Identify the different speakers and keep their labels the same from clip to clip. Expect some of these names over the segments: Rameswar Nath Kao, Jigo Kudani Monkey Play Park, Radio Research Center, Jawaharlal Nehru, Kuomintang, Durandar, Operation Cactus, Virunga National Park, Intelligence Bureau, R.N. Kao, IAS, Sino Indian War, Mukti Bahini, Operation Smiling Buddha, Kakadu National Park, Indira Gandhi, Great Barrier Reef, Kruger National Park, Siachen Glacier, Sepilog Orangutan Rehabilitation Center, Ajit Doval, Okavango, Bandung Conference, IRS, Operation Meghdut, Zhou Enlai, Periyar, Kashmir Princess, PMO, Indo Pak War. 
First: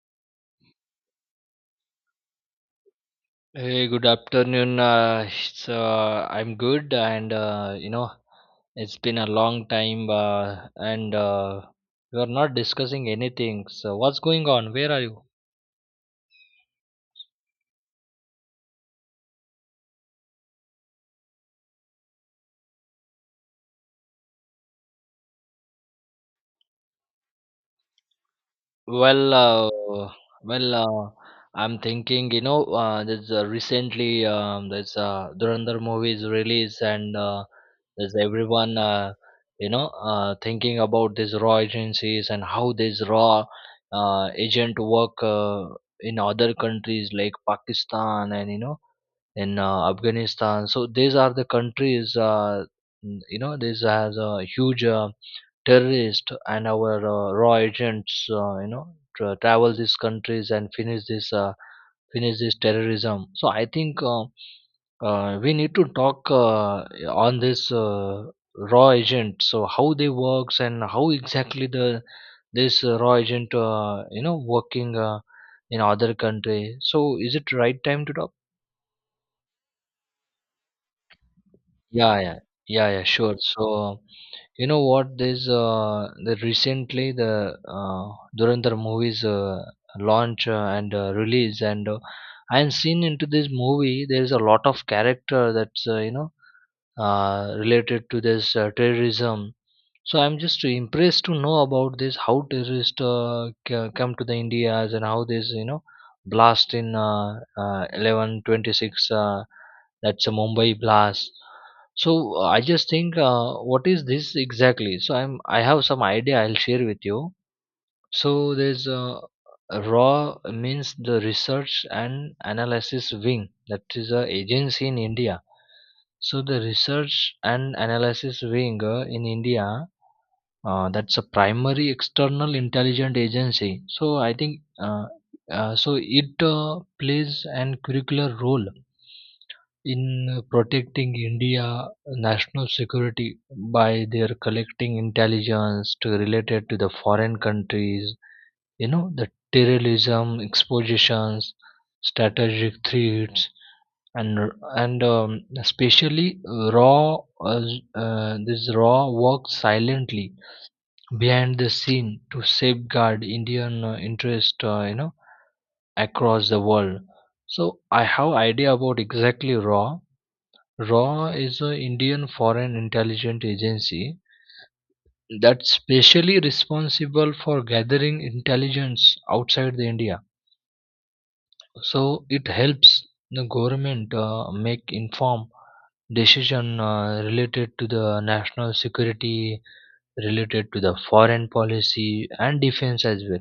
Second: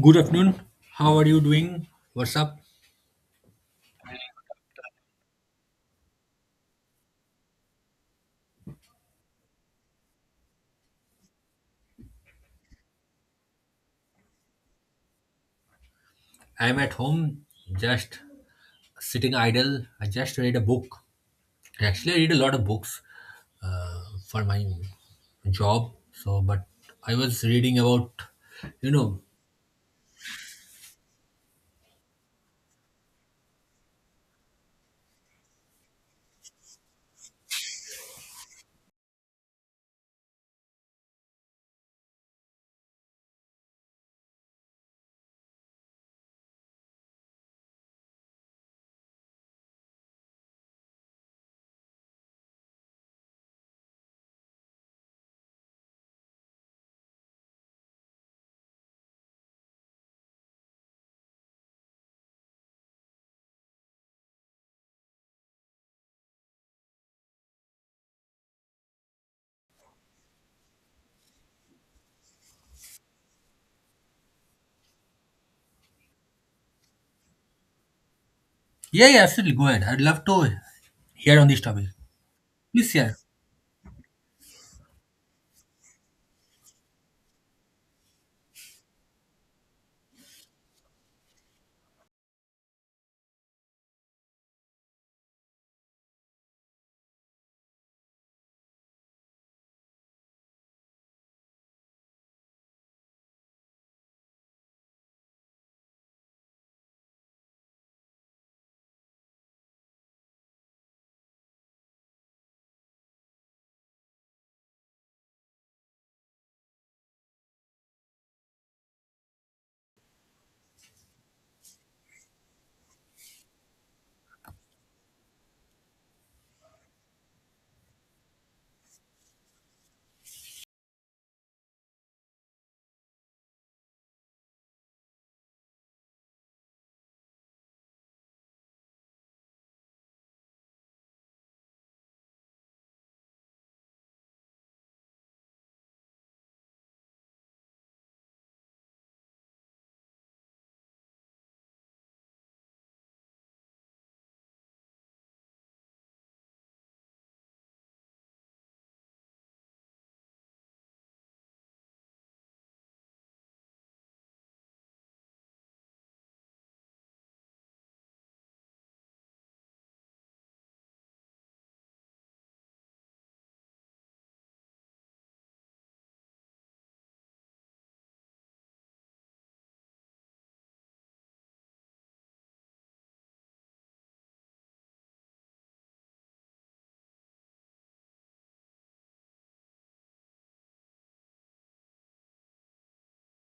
Speaker 1: Good afternoon. How are you doing? What's up?
Speaker 2: Hey, good afternoon. I'm good, and it's been a long time, and we are not discussing anything. So, what's going on? Where are you?
Speaker 1: I'm at home, just sitting idle. I just read a book. Actually, I read a lot of books uh, for my job. So, but I was reading about, you know,
Speaker 2: Well, uh, well, I'm thinking, there's Durandar movies release, and there's everyone, thinking about these raw agencies and how these raw agent work in other countries like Pakistan, and in Afghanistan. So these are the countries. This has a huge. Terrorists and our raw agents travel these countries and finish this terrorism. So I think, we need to talk on this raw agent, so how they works and how exactly the this raw agent working in other country. So is it right time to talk?
Speaker 1: yeah, yeah, absolutely. Go ahead. I'd love to hear on this topic.
Speaker 2: Yeah, yeah. Yeah,
Speaker 1: Please
Speaker 2: yeah,
Speaker 1: share.
Speaker 2: sure, so you know what? There's the recently the Durandar movies launch and release, and I'm seen into this movie. There's a lot of character that's related to this terrorism, so I'm just impressed to know about this how terrorists come to the India's, and how this blast in 1126, that's a Mumbai blast. So I just think what is this exactly? So I have some idea I'll share with you. So there's raw means the research and analysis wing, that is a agency in India. So the research and analysis wing in India that's a primary external intelligent agency. So I think, so it plays an curricular role in protecting India national security by their collecting intelligence to related to the foreign countries, the terrorism expositions, strategic threats, and especially raw, uh, this raw work silently behind the scene to safeguard Indian interest, across the world. So I have idea about exactly RAW. RAW is a Indian Foreign Intelligence Agency that's specially responsible for gathering intelligence outside the India. So it helps the government make informed decision related to the national security, related to the foreign policy and defense as well.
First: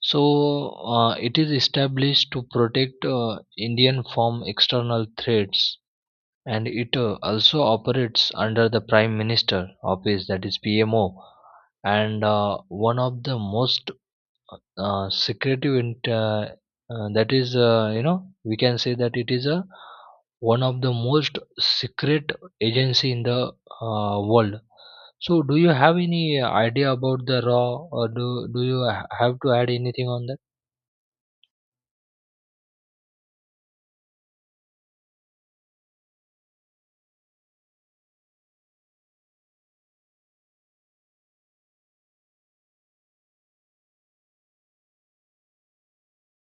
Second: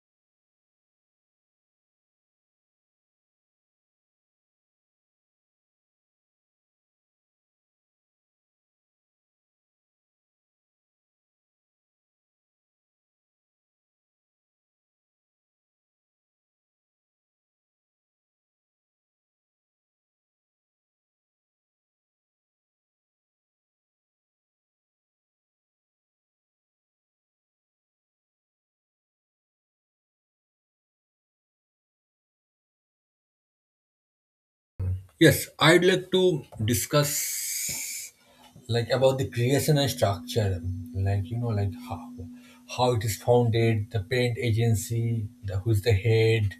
Speaker 2: So it is established to protect Indian from external threats, and it also operates under the Prime Minister office, that is PMO, and one of the most secretive. That is, we can say that it is a one of the most secret agency in the world. So, do you have any idea about the raw, or do you have to add anything on that?
Speaker 1: Yes, I'd like to discuss like about the creation and structure like how it is founded, the parent agency, the who's the head.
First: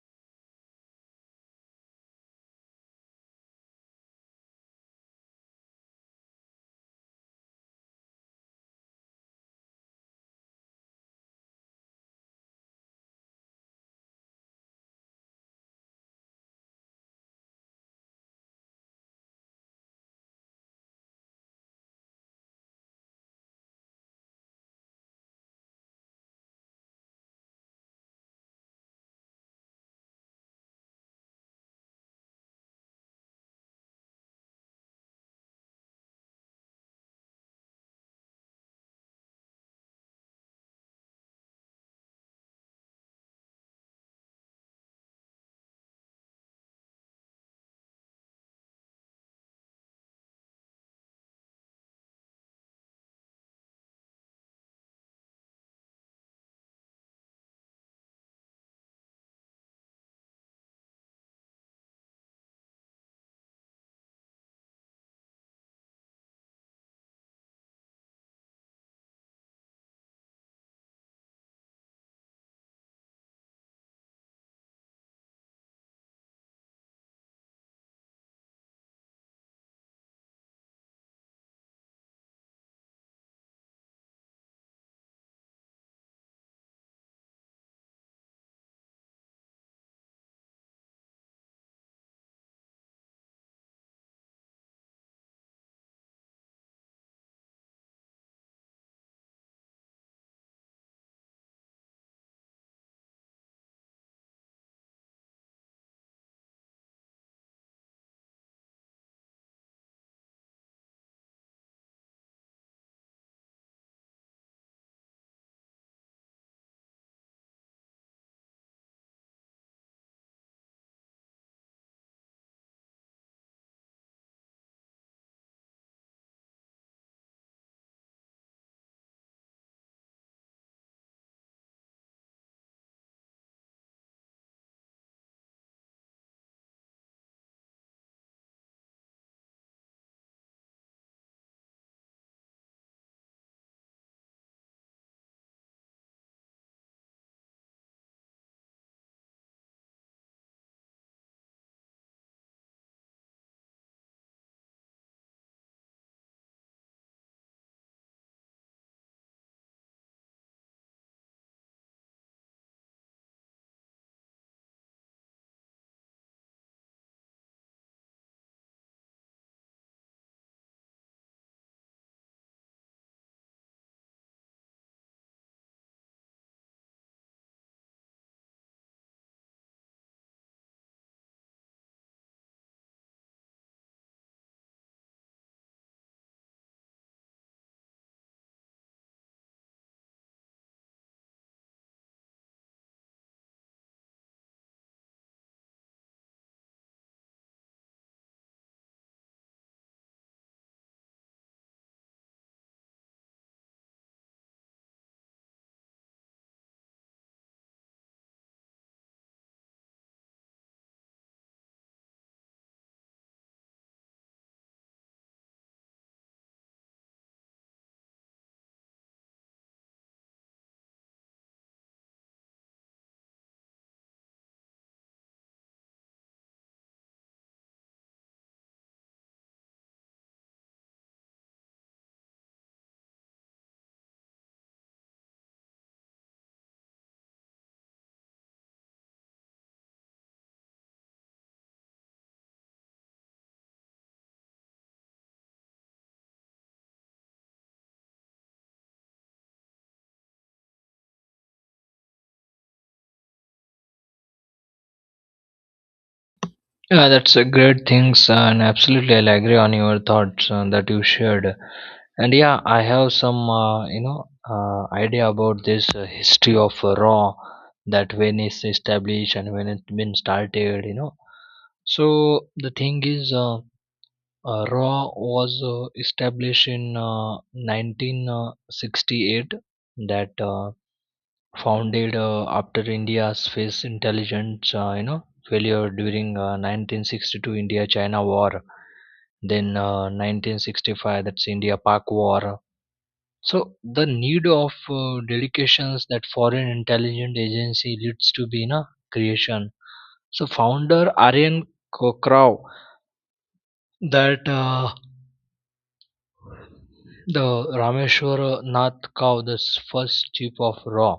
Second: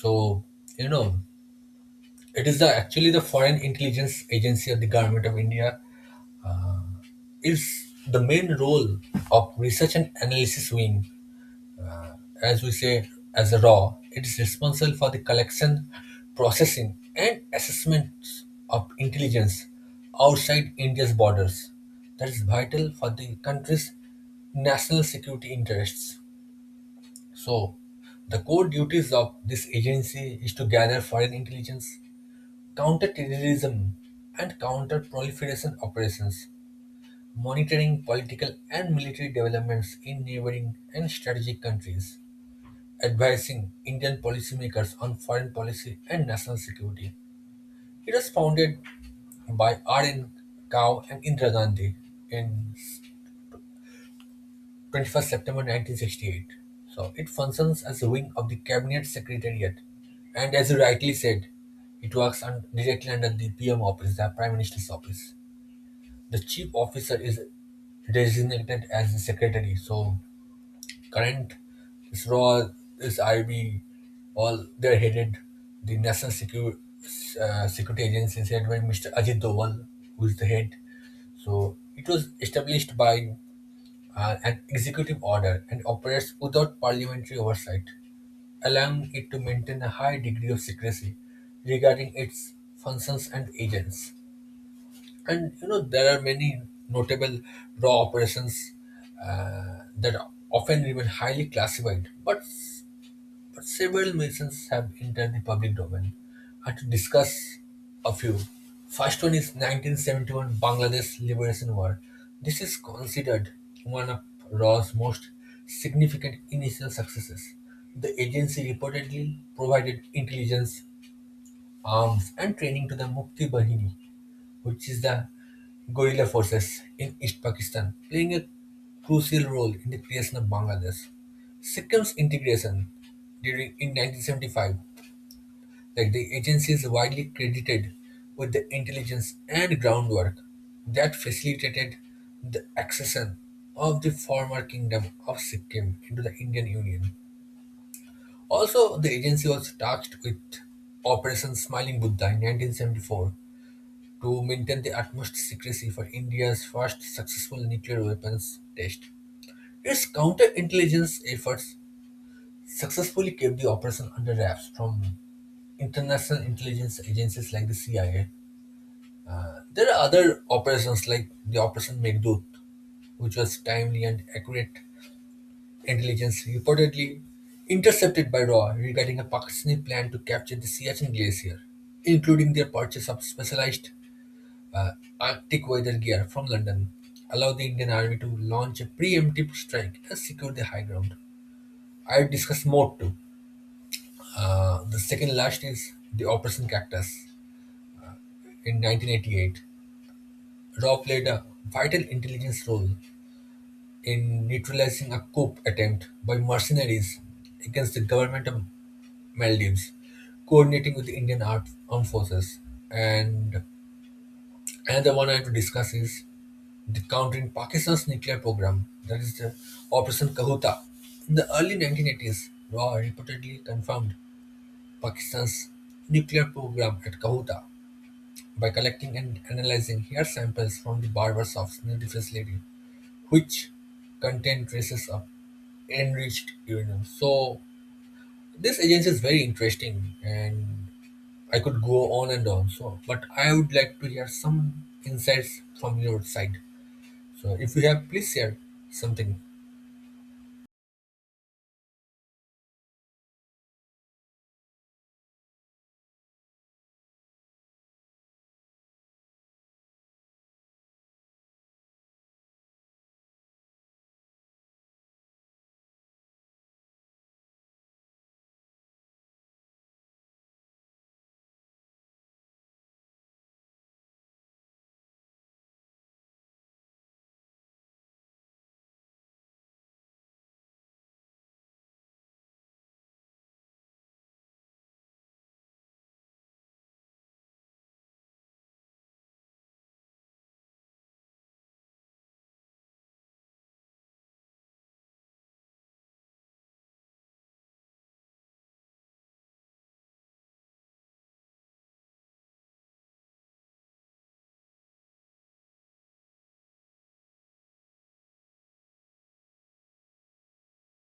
Speaker 1: So, you know, it is the actually the Foreign Intelligence Agency of the Government of India is the main role of research and analysis wing, as we say, as a RAW. It is responsible for the collection, processing, and assessment of intelligence outside India's borders. That is vital for the country's national security interests. So, the core duties of this agency is to gather foreign intelligence, counter-terrorism and counter-proliferation operations, monitoring political and military developments in neighboring and strategic countries, advising Indian policymakers on foreign policy and national security. It was founded by R.N. Kao and Indira Gandhi in 21st September 1968. So it functions as a wing of the Cabinet Secretariat. And as you rightly said, it works directly under the PM office, the Prime Minister's office. The chief officer is designated as the secretary. So current SRO, this IB, all they're headed, the national security security agency is headed by Mr. Ajit Doval, who is the head. So it was established by an executive order and operates without parliamentary oversight, allowing it to maintain a high degree of secrecy regarding its functions and agents. And there are many notable raw operations that often remain highly classified, but several missions have entered the public domain. I have to discuss a few. First one is 1971 Bangladesh Liberation War. This is considered one of RAW's most significant initial successes. The agency reportedly provided intelligence, arms, and training to the Mukti Bahini, which is the guerrilla forces in East Pakistan, playing a crucial role in the creation of Bangladesh. Sikkim's integration during in 1975, like the agency is widely credited with the intelligence and groundwork that facilitated the accession of the former kingdom of Sikkim into the Indian Union. Also, the agency was tasked with Operation Smiling Buddha in 1974, to maintain the utmost secrecy for India's first successful nuclear weapons test. Its counterintelligence efforts successfully kept the operation under wraps from international intelligence agencies like the CIA. There are other operations like the Operation Meghdut, which was timely and accurate intelligence reportedly intercepted by Raw regarding a Pakistani plan to capture the Siachen Glacier, including their purchase of specialized uh, Arctic weather gear from London, allowed the Indian Army to launch a preemptive strike and secure the high ground. I will discuss more too. The second last is the Operation Cactus in 1988. Raw played a vital intelligence role in neutralizing a coup attempt by mercenaries against the government of Maldives, coordinating with the Indian armed forces. And another one I have to discuss is the countering Pakistan's nuclear program, that is the Operation Kahuta. In the early 1980s, RAW reportedly confirmed Pakistan's nuclear program at Kahuta by collecting and analyzing hair samples from the barbers of the facility, which contained traces of enriched uranium. So this agency is very interesting and I could go on and on. So, but I would like to hear some insights from your side. So, if you have, please share something.
Speaker 2: Yeah, that's a great things, and absolutely, I'll agree on your thoughts that you shared. And yeah, I have some, idea about this history of Raw, that when it's established and when it's been started. So the thing is, Raw was established in 1968. That founded after India's space intelligence, failure during 1962 India-China war, then 1965, that's India-Pak war. So the need of delegations that foreign intelligence agency leads to be, you creation. So founder Aryan Krav, that the Rameshwar Nath Kaur, the first chief of Raw.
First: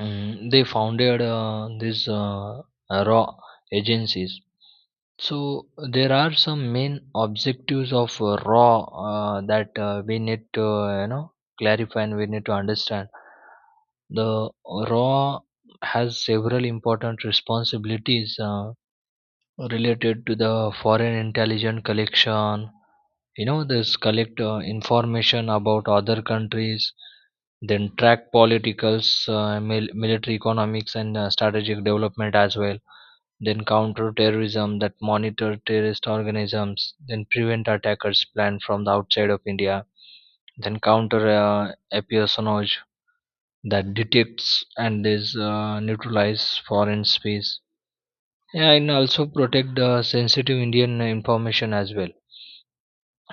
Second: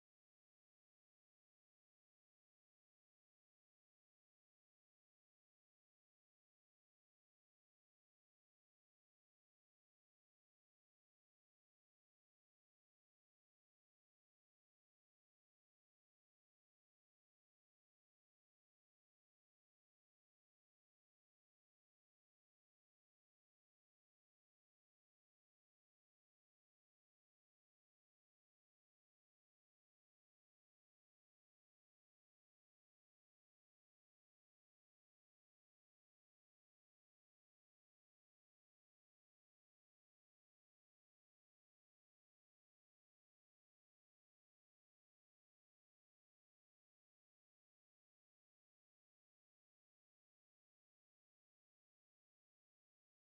Speaker 2: They founded these raw agencies, so there are some main objectives of raw that we need to you know clarify, and we need to understand the raw has several important responsibilities related to the foreign intelligence collection. This collect information about other countries, then track politicals military economics and strategic development as well, then counter terrorism that monitor terrorist organisms, then prevent attackers planned from the outside of India, then counter espionage that detects and is neutralize foreign spies. Yeah, and also protect the sensitive Indian information as well.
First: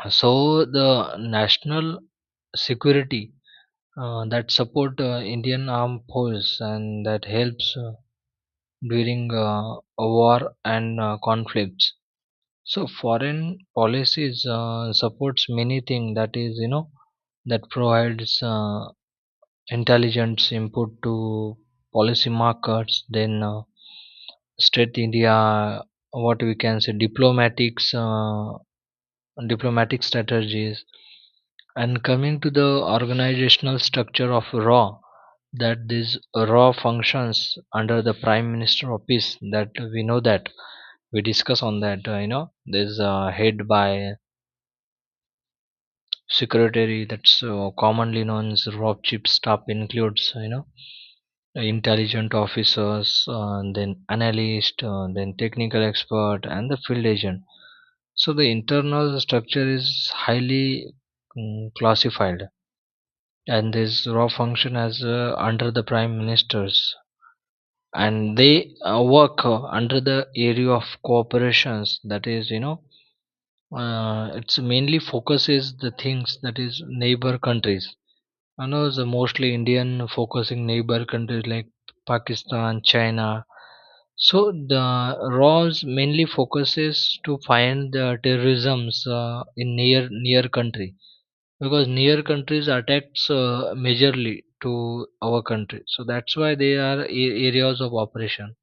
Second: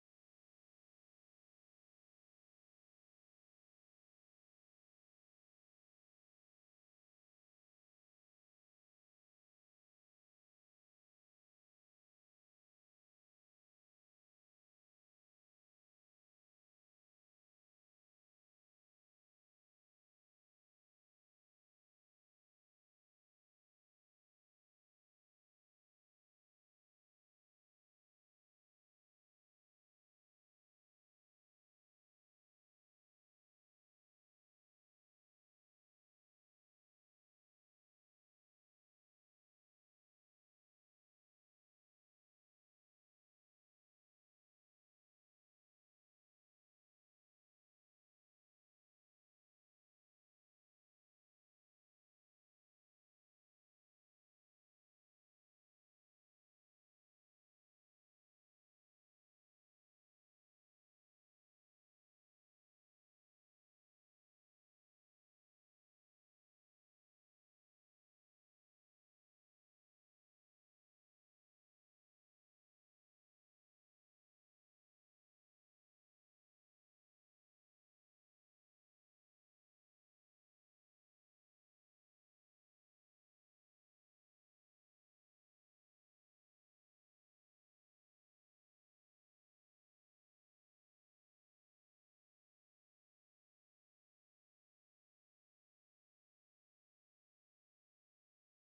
Speaker 2: So the national security that support Indian armed force, and that helps during war and conflicts. So foreign policies supports many things that is, that provides intelligence input to policy markets, then straight India, what we can say, diplomatic strategies. And coming to the organizational structure of raw, that these raw functions under the prime minister office, that we know that we discuss on that, there's a head by secretary, that's commonly known as rob chip. Staff includes, intelligent officers and then analyst, then technical expert and the field agent. So the internal structure is highly classified, and this raw function as under the prime ministers, and they work under the area of cooperations, that is, it's mainly focuses the things that is neighbor countries. I know it's a mostly Indian focusing neighbor countries like Pakistan, China. So the Rawls mainly focuses to find the terrorisms in near country, because near countries attacks majorly to our country. So that's why they are areas of operation.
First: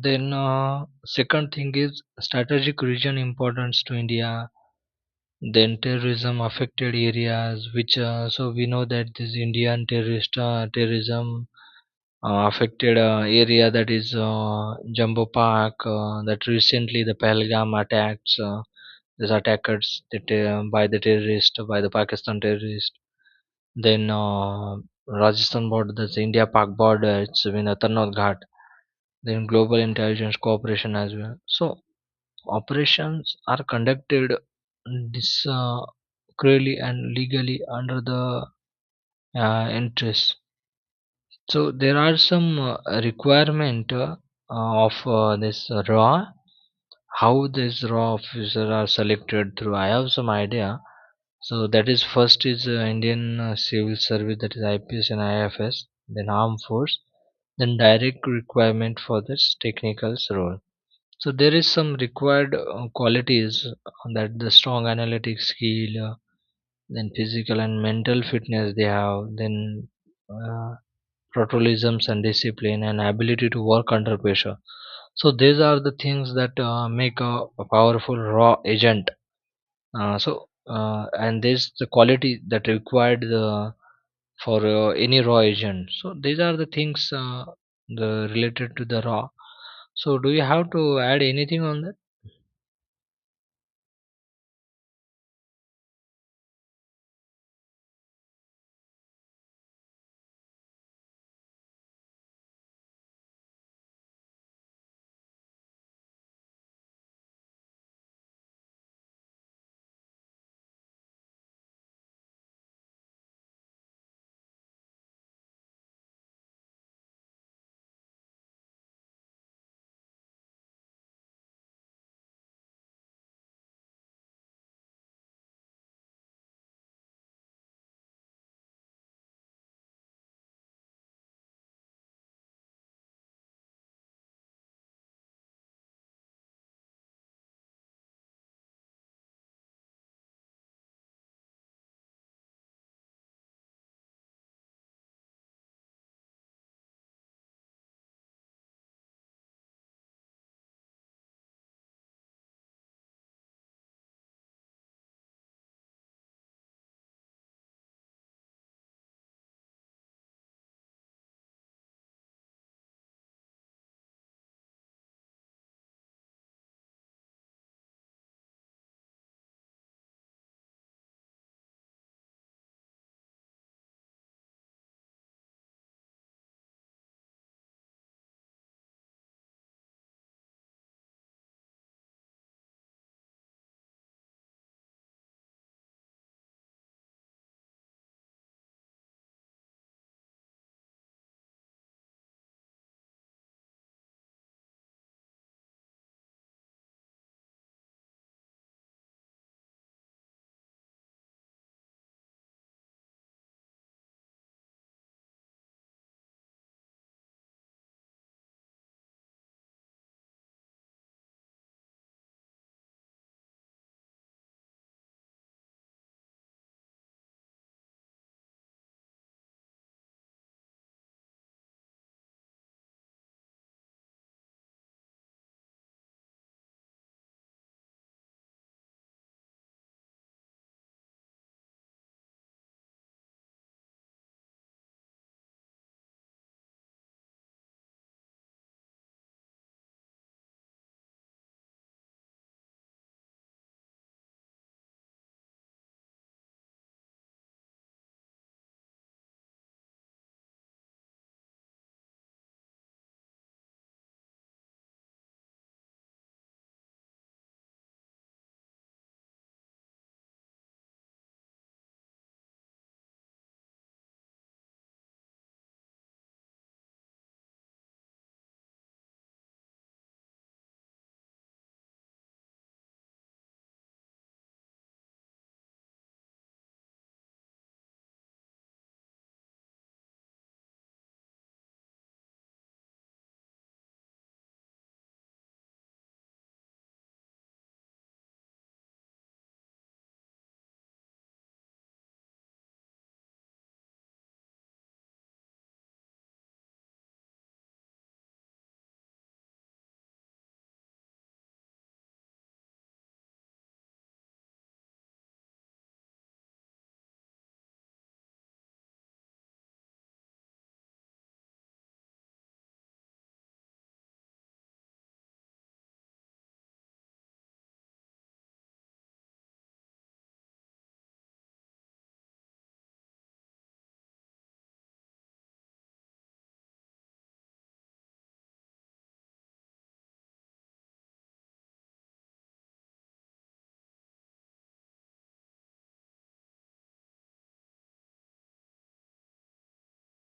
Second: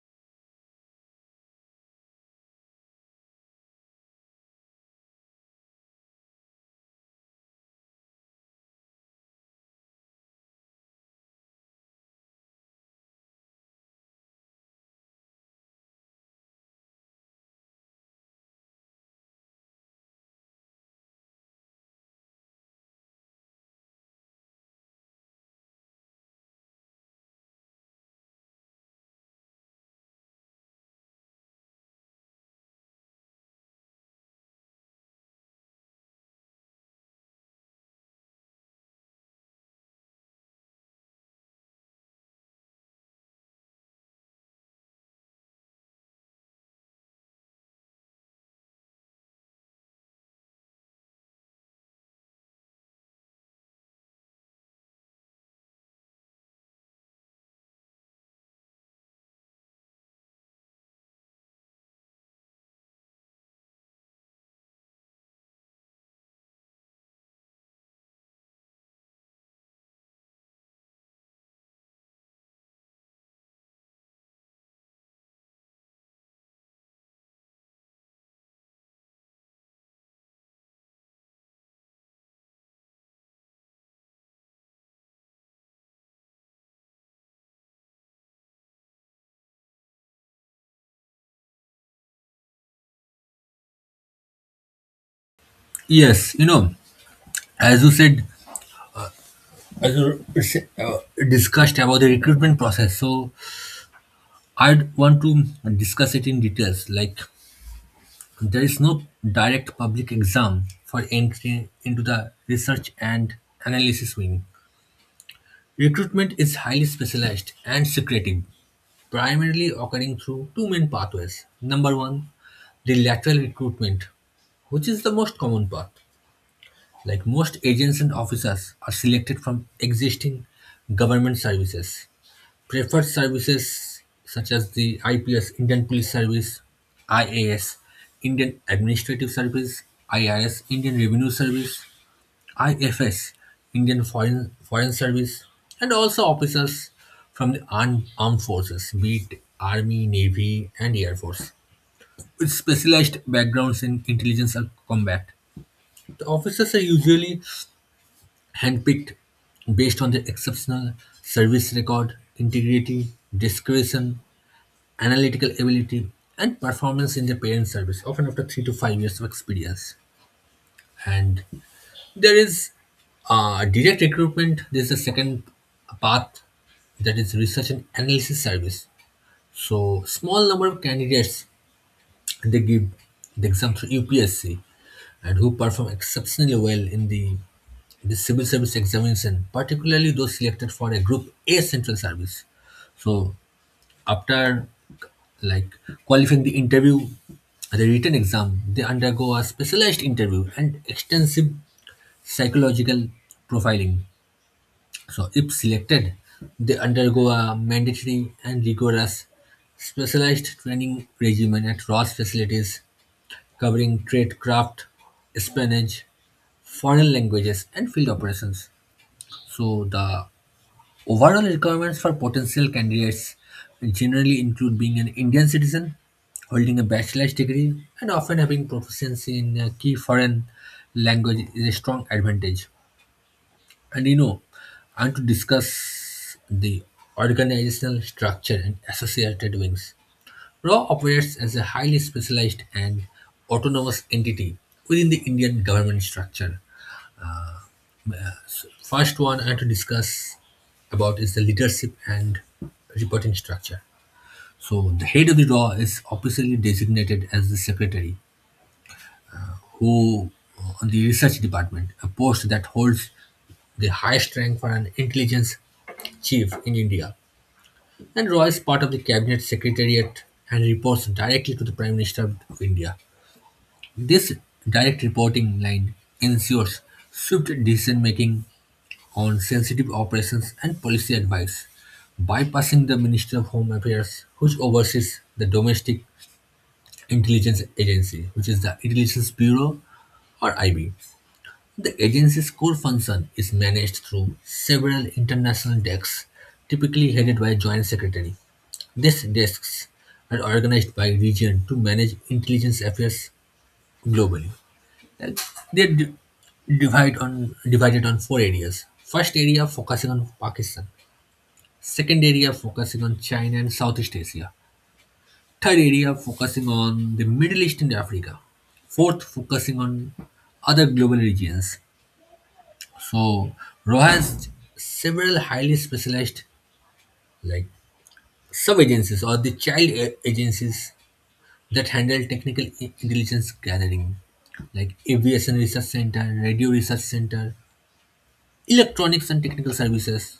Speaker 2: Then second thing is strategic region importance to India, then terrorism affected areas, which so we know that this Indian terrorist terrorism affected area, that is jumbo park, that recently the Pahalgam attacks, these attackers that, by the terrorist, by the Pakistan terrorist, then Rajasthan border, that's india pak border, it's been a Tarnaud ghat, then global intelligence cooperation as well. So operations are conducted discreetly and legally under the interest. So there are some requirement of this raw, how this raw officer are selected through. I have some idea. So that is, first is Indian Civil Service, that is IPS and IFS, then Armed Force, then direct requirement for this technicals role. So there is some required qualities, that the strong analytic skill, then physical and mental fitness they have, then uh, patriotisms and discipline and ability to work under pressure. So these are the things that make a powerful raw agent. So and this the quality that required the for any raw agent. So these are the things the related to the raw. So do you have to add anything on that?
Speaker 1: Yes, as you said, as you uh, discussed about the recruitment process, so I'd want to discuss it in details. Like, there is no direct public exam for entry into the research and analysis wing. Recruitment is highly specialized and secretive, primarily occurring through two main pathways. Number one, the lateral recruitment, which is the most common path. Like most agents and officers are selected from existing government services. Preferred services such as the IPS, Indian Police Service; IAS, Indian Administrative Service; IRS, Indian Revenue Service; IFS, Indian Foreign, Foreign Service; and also officers from the armed forces, be it Army, Navy, and Air Force, with specialized backgrounds in intelligence and combat. The officers are usually handpicked based on their exceptional service record, integrity, discretion, analytical ability, and performance in their parent service, often after 3 to 5 years of experience. And there is direct recruitment. There's a second path, that is research and analysis service. So small number of candidates, they give the exam through UPSC and who perform exceptionally well in the civil service examination, particularly those selected for a group A central service. So after like qualifying the interview, the written exam, they undergo a specialized interview and extensive psychological profiling. So, if selected, they undergo a mandatory and rigorous specialized training regimen at Ross facilities covering trade craft, espionage, foreign languages, and field operations. So, the overall requirements for potential candidates generally include being an Indian citizen, holding a bachelor's degree, and often having proficiency in a key foreign language is a strong advantage. And you know, and to discuss the organizational structure and associated wings. RAW operates as a highly specialized and autonomous entity within the Indian government structure. So first one I have to discuss about is the leadership and reporting structure. So the head of the RAW is officially designated as the secretary, who on the research department, a post that holds the highest rank for an intelligence chief in India. And Roy is part of the Cabinet Secretariat and reports directly to the Prime Minister of India. This direct reporting line ensures swift decision making on sensitive operations and policy advice, bypassing the Minister of Home Affairs, which oversees the domestic intelligence agency, which is the Intelligence Bureau or IB. The agency's core function is managed through several international desks, typically headed by a joint secretary. These desks are organized by region to manage intelligence affairs globally. And they're divided on four areas. First area focusing on Pakistan. Second area focusing on China and Southeast Asia. Third area focusing on the Middle East and Africa. Fourth focusing on other global regions. So Roha has several highly specialized, like, sub agencies or the child agencies that handle technical intelligence gathering, like Aviation Research Center, Radio Research Center, Electronics and Technical Services,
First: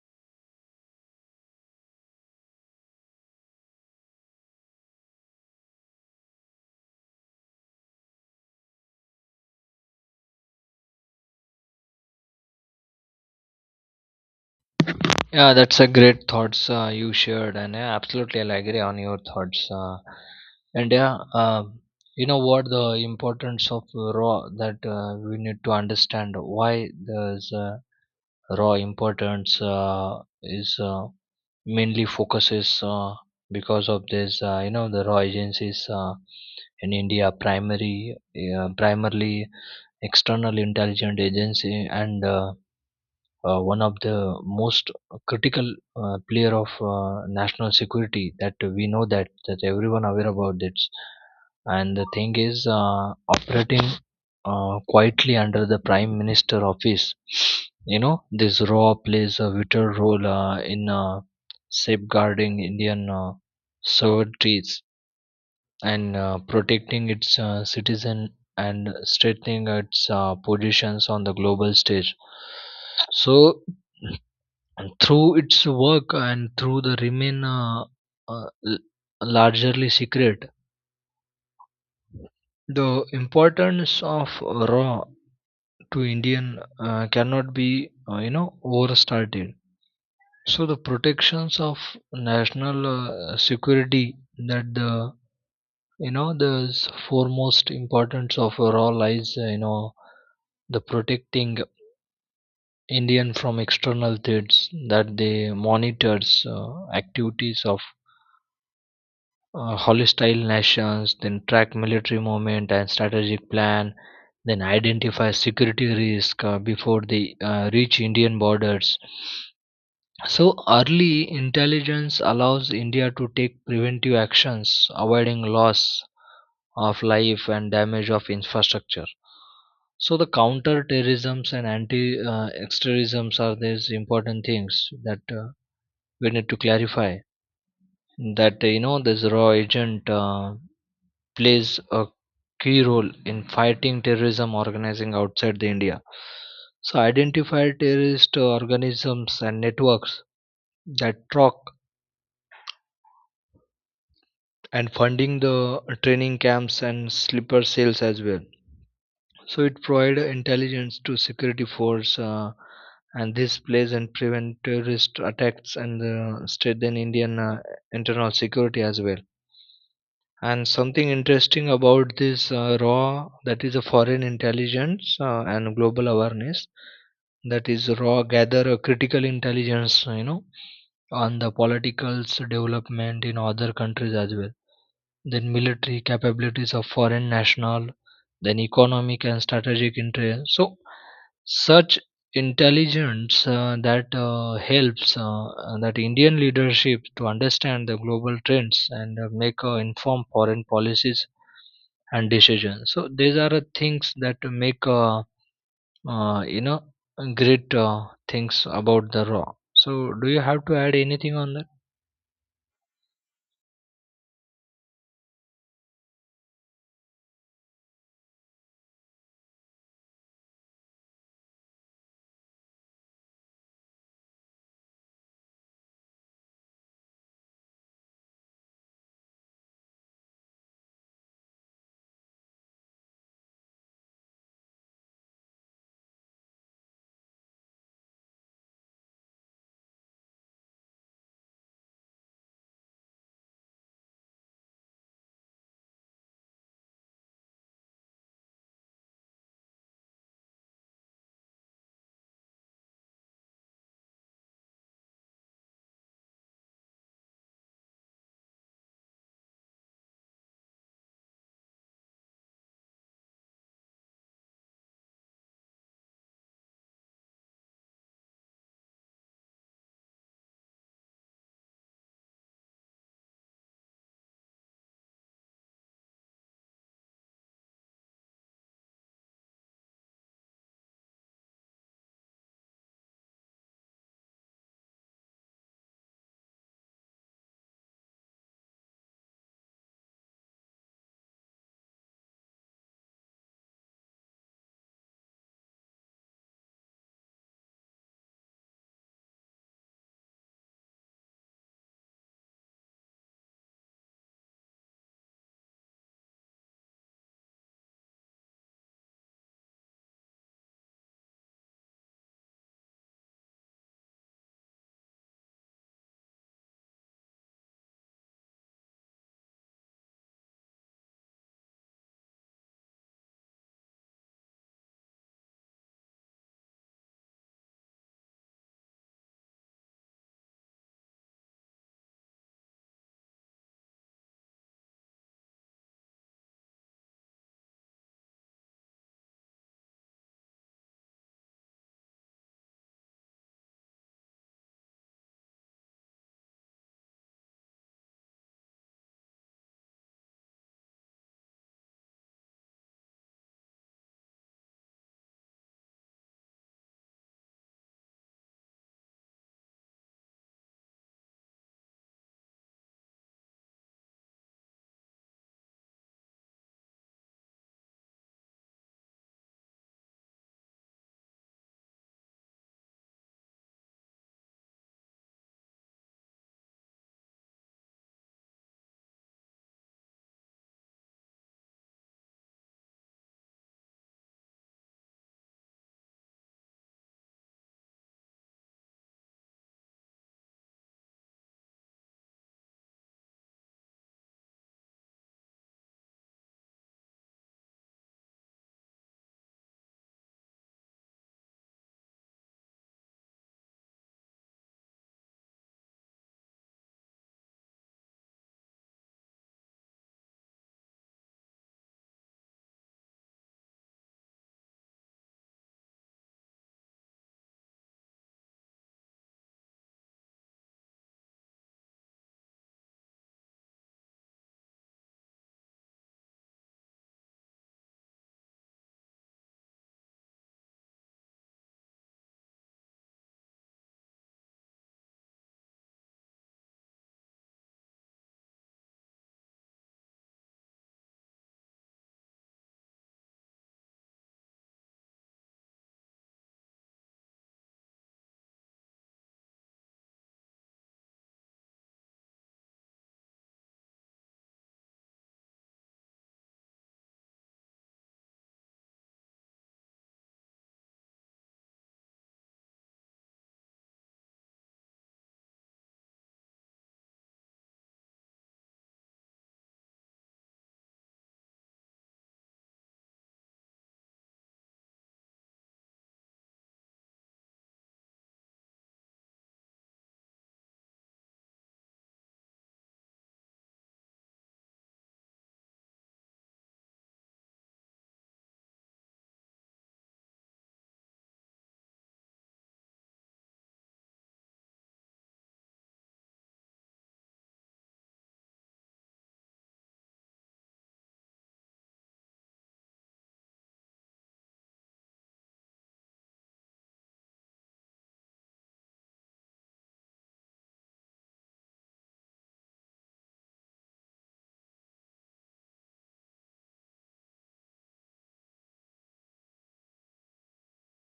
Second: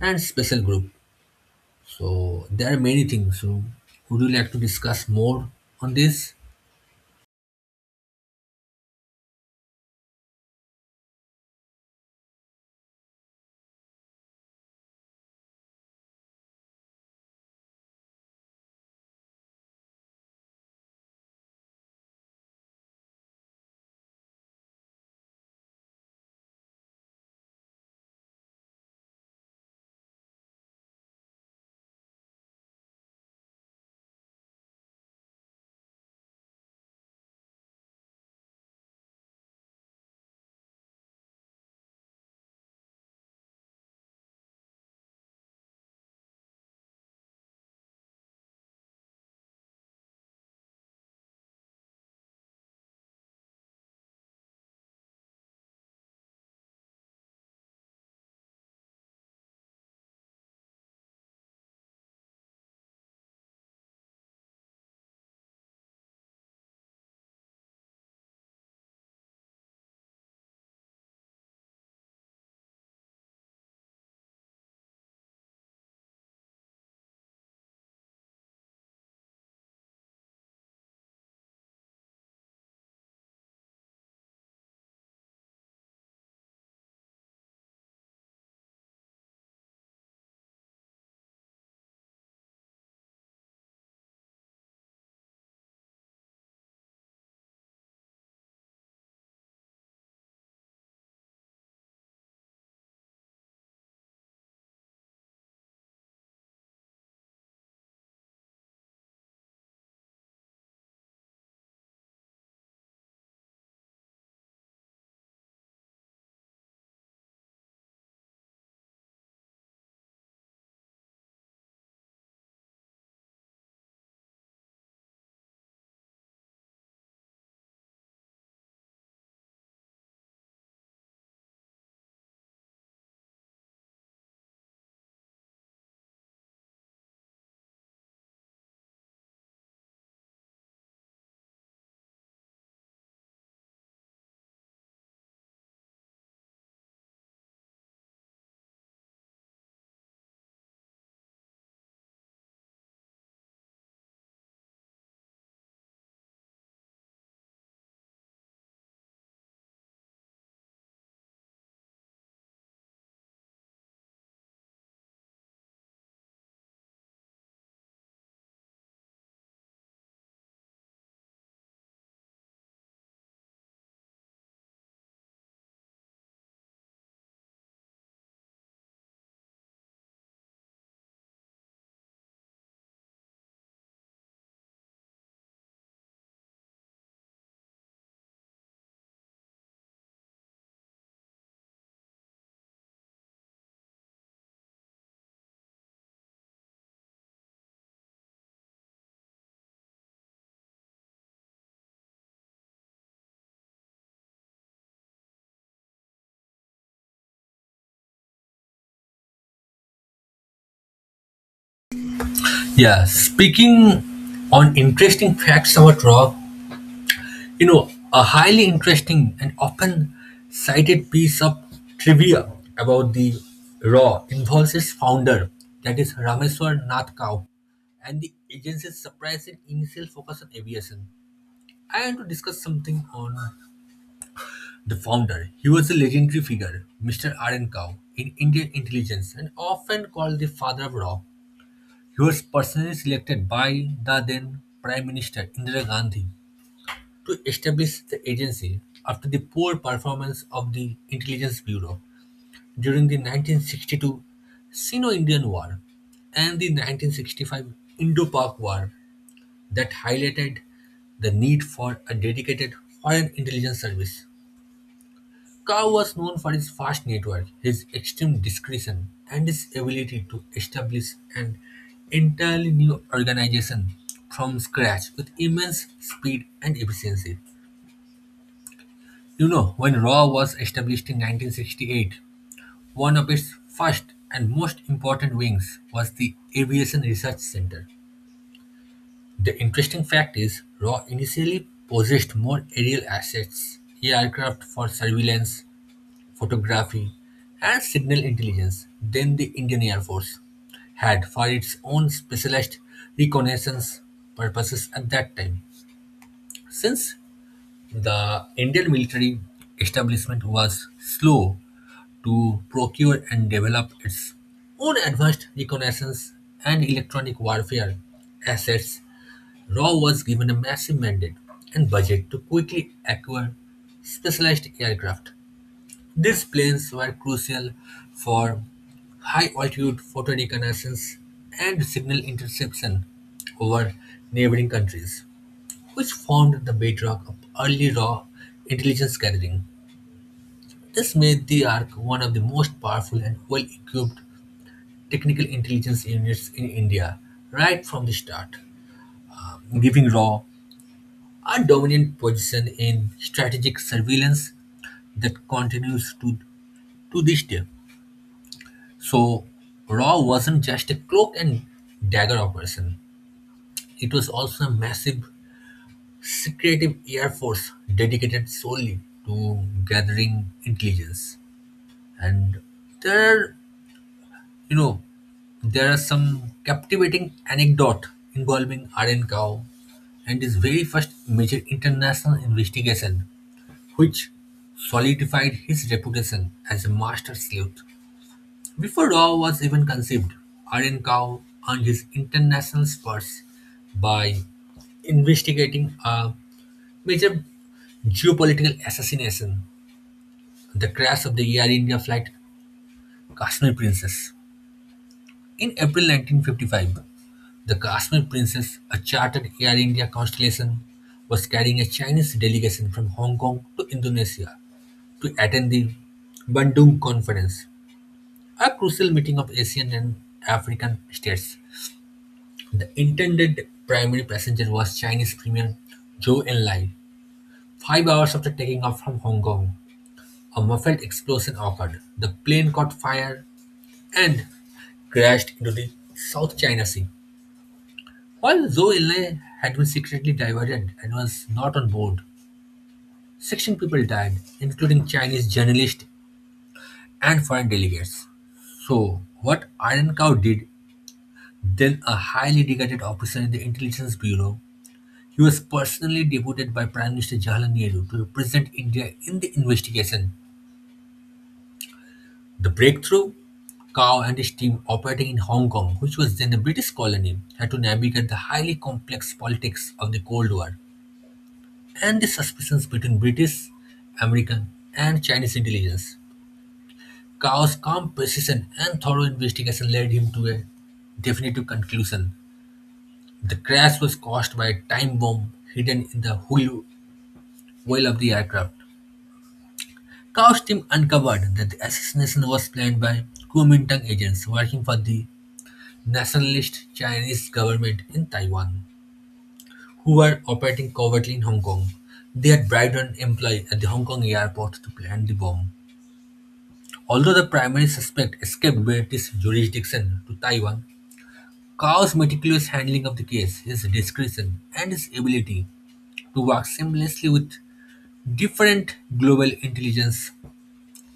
Speaker 1: and Special Group. So there are many things. So would you like to discuss more on this?
Speaker 2: Yeah, that's a great thoughts you shared, and yeah, absolutely, I'll agree on your thoughts. And yeah, you know what the importance of raw, that we need to understand why there's raw importance is mainly focuses because of this. The raw agencies in India, primary primarily external intelligence agency, and one of the most critical player of national security, that we know that everyone aware about this. And the thing is, operating quietly under the prime minister office. This raw plays a vital role in safeguarding Indian sovereignties and protecting its citizen and strengthening its positions on the global stage. So and through its work, and through the remain uh, l- largely secret, the importance of raw to Indian cannot be overstated. So the protections of national security, that the you know the s- foremost importance of raw lies, the protecting Indian from external threats, that they monitors activities of hostile nations, then track military movement and strategic plan, then identify security risk before they reach Indian borders. So early intelligence allows India to take preventive actions, avoiding loss of life and damage of infrastructure. So the counter terrorisms and anti extremisms are these important things that we need to clarify. That this raw agent plays a key role in fighting terrorism organizing outside the India. So identify terrorist organisms and networks that talk and funding the training camps and sleeper cells as well. So it provides intelligence to security force, and this plays and prevent terrorist attacks, and strengthen Indian internal security as well. And something interesting about this raw, that is a foreign intelligence and global awareness, that is raw gather a critical intelligence, on the politicals development in other countries as well, then military capabilities of foreign national, then economic and strategic interest. So such intelligence that helps, that Indian leadership to understand the global trends and make informed foreign policies and decisions. So these are the things that make uh, you know great things about the raw. So do you have to add anything on that?
Speaker 1: Yeah, speaking on interesting facts about rock. You know, a highly interesting and often cited piece of trivia about the RAW involves its founder, that is Rameswar Nath Kao, and the agency's surprising initial focus on aviation. I want to discuss something on the founder. He was a legendary figure, Mr. R.N. Kao, in Indian intelligence and often called the father of RAW. He was personally selected by the then Prime Minister Indira Gandhi to establish the agency after the poor performance of the Intelligence Bureau during the 1962 Sino Indian War and the 1965 Indo Pak War that highlighted the need for a dedicated foreign intelligence service. Kao was known for his vast network, his extreme discretion, and his ability to establish an entirely new organization from scratch with immense speed and efficiency. You know, when Raw was established in 1968, one of its first and most important wings was the Aviation Research Center. The interesting fact is, Raw initially possessed more aerial assets, aircraft for surveillance, photography, and signal intelligence, than the Indian Air Force had for its own specialized reconnaissance purposes at that time. Since the Indian military establishment was slow to procure and develop its own advanced reconnaissance and electronic warfare assets, RAW was given a massive mandate and budget to quickly acquire specialized aircraft. These planes were crucial for high altitude photo reconnaissance and signal interception over neighboring countries, which formed the bedrock of early raw intelligence gathering. This made the ARC one of the most powerful and well equipped technical intelligence units in India right from the start, giving RAW a dominant position in strategic surveillance that continues to this day. So, RAW wasn't just a cloak and dagger operation, it was also a massive secretive air force dedicated solely to gathering intelligence. And there are You know, there are some captivating anecdote involving Aren Kao and his very first major international investigation, which solidified his reputation as a master sleuth. Before Rao was even conceived, Aren Kao earned his international spurs by investigating a major geopolitical assassination, the crash of the Air India flight Kashmir Princess. In April 1955, the Kashmir Princess, a chartered Air India constellation, was carrying a Chinese delegation from Hong Kong to Indonesia to attend the Bandung Conference, a crucial meeting of Asian and African states. The intended primary passenger was Chinese Premier Zhou Enlai. 5 hours after taking off from Hong Kong, a muffled explosion occurred. The plane caught fire and crashed into the South China Sea. While Zhou Enlai had been secretly divergent and was not on board, 16 people died, including Chinese journalists and foreign delegates. So, what Iron Cow did, then a highly regarded officer in the Intelligence Bureau, he was personally deputed by Prime Minister Jawaharlal Nehru to represent India in the investigation. The breakthrough? Cow and his team, operating in Hong Kong, which was then a British colony, had to navigate the highly complex politics of the Cold War and the suspicions between British, American, and Chinese intelligence. Chaos, calm precision, and thorough investigation led him to a definitive conclusion. The crash was caused by a time bomb hidden in the hull wheel of the aircraft. Chaos team uncovered that the assassination was planned by Kuomintang agents working for the nationalist Chinese government in Taiwan, who were operating covertly in Hong Kong. They had bribed an employee at the Hong Kong airport to plant the bomb. Although the primary suspect escaped British jurisdiction to Taiwan, Kao's meticulous handling of the case, his discretion, and his ability to work seamlessly with different global intelligence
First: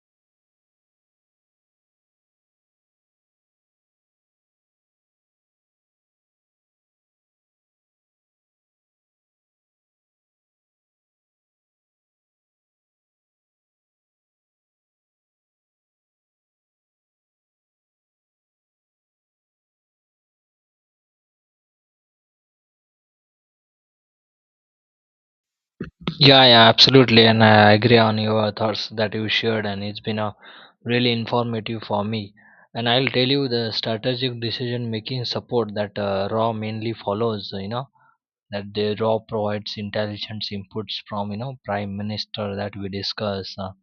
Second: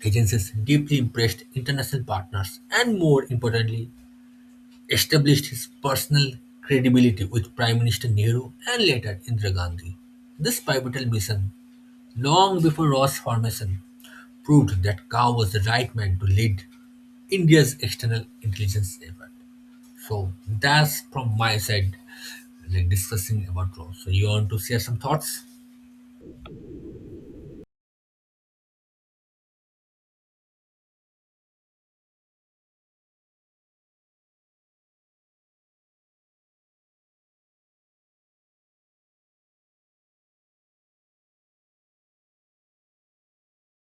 Speaker 1: agencies deeply impressed international partners and, more importantly, established his personal credibility with Prime Minister Nehru and later Indira Gandhi. This pivotal mission, long before Ross' formation, proved that Kao was the right man to lead India's external intelligence effort. So that's from my side, like discussing about Rome. So you want to share some thoughts?
Speaker 2: Yeah, yeah, absolutely, and I agree on your thoughts that you shared, and it's been a really informative for me. And I'll tell you the strategic decision making support that Raw mainly follows. You know, that the raw provides intelligence inputs from, prime minister that we discuss,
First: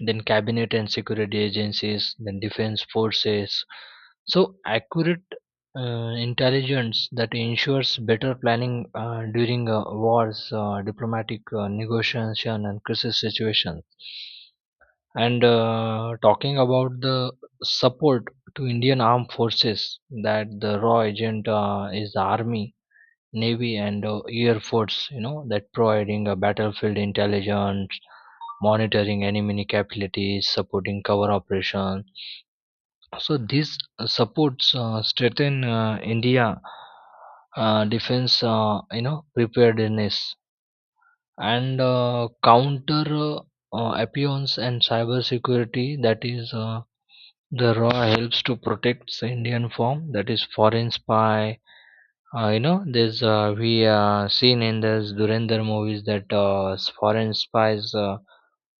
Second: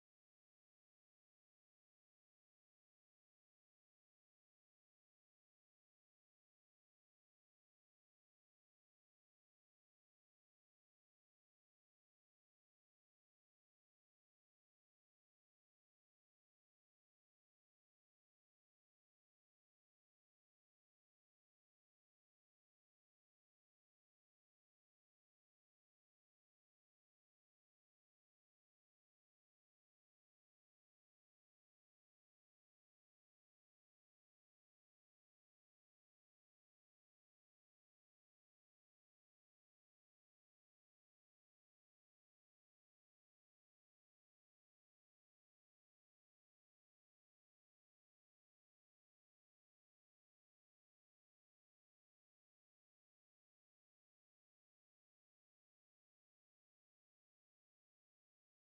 Speaker 2: then cabinet and security agencies, then defense forces, so accurate intelligence that ensures better planning during wars, diplomatic negotiation, and crisis situations. And talking about the support to Indian armed forces, that the raw agent is the army, navy, and air force, that providing a battlefield intelligence, monitoring enemy capabilities, supporting cover operation. So this supports strengthen India defense, preparedness. And counter appearance and cyber security, that is, the raw helps to protect the Indian form, that is foreign spy. There's we seen in those Durender movies that foreign spies uh,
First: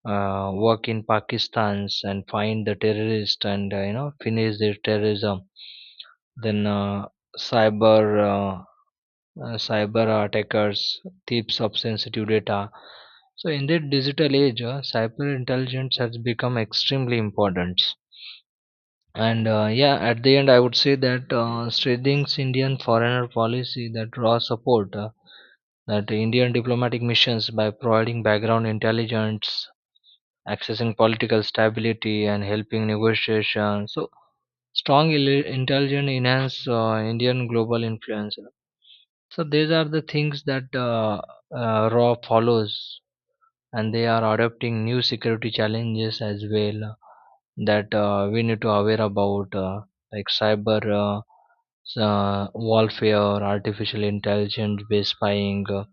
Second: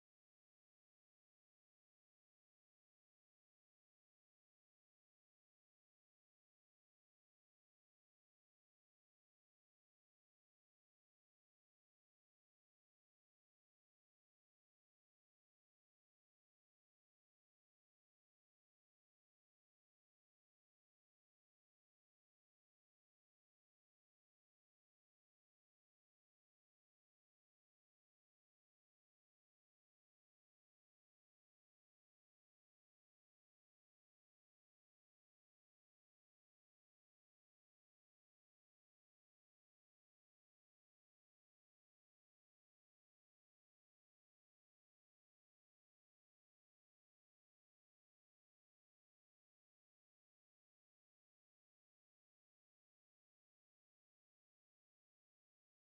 Speaker 2: uh, work in Pakistan's and find the terrorist, and finish their terrorism. Then cyber uh, cyber attackers thieves of sensitive data. So in the digital age, cyber intelligence has become extremely important. And yeah, at the end, I would say that Sridhing's Indian foreigner policy that raw support. That Indian diplomatic missions by providing background intelligence, accessing political stability, and helping negotiation. So strong intelligence enhance Indian global influence. So these are the things that RAW follows, and they are adopting new security challenges as well, that we need to aware about, like cyber. Warfare, artificial intelligence based spying,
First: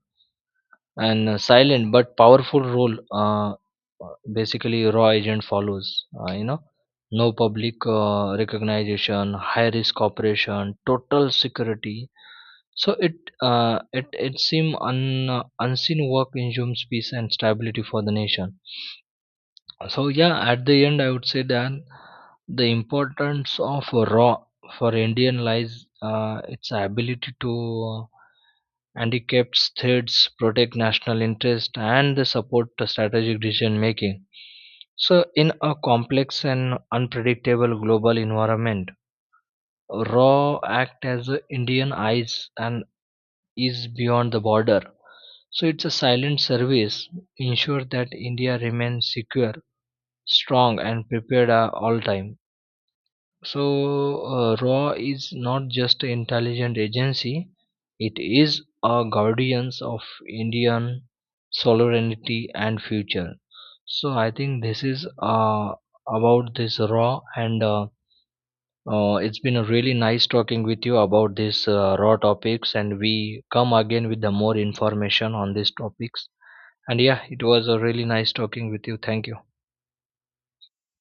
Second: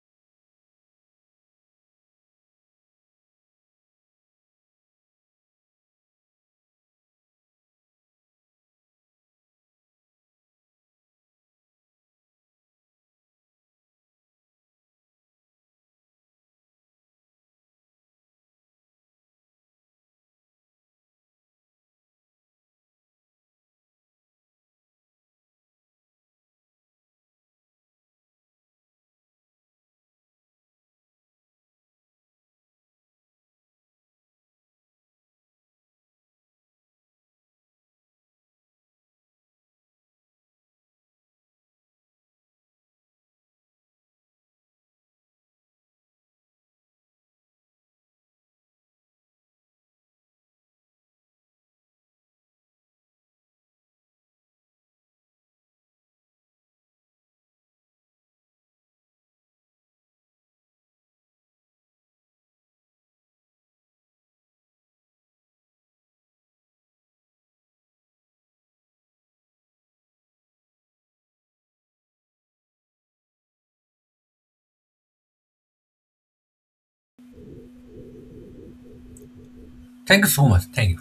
Speaker 2: and a silent but powerful role. Basically raw agent follows, no public recognition, high risk operation, total security. So it seem unseen work insumes peace and stability for the nation. So yeah, at the end I would say that the importance of raw for Indian lies, its ability to Handicapped states protect national interest, and they support the strategic decision making. So, in a complex and unpredictable global environment, RAW act as a Indian eyes and is beyond the border. So, it's a silent service, ensure that India remains secure, strong, and prepared at all time. So, RAW is not just an intelligent agency, it is a guardian of Indian sovereignty and future. So, I think this is about this RAW, and it's been a really nice talking with you about this RAW topics. And we come again with the more information on these topics. And yeah, it was a really nice talking with you. Thank you.
Speaker 1: Thank you so much. Thank you.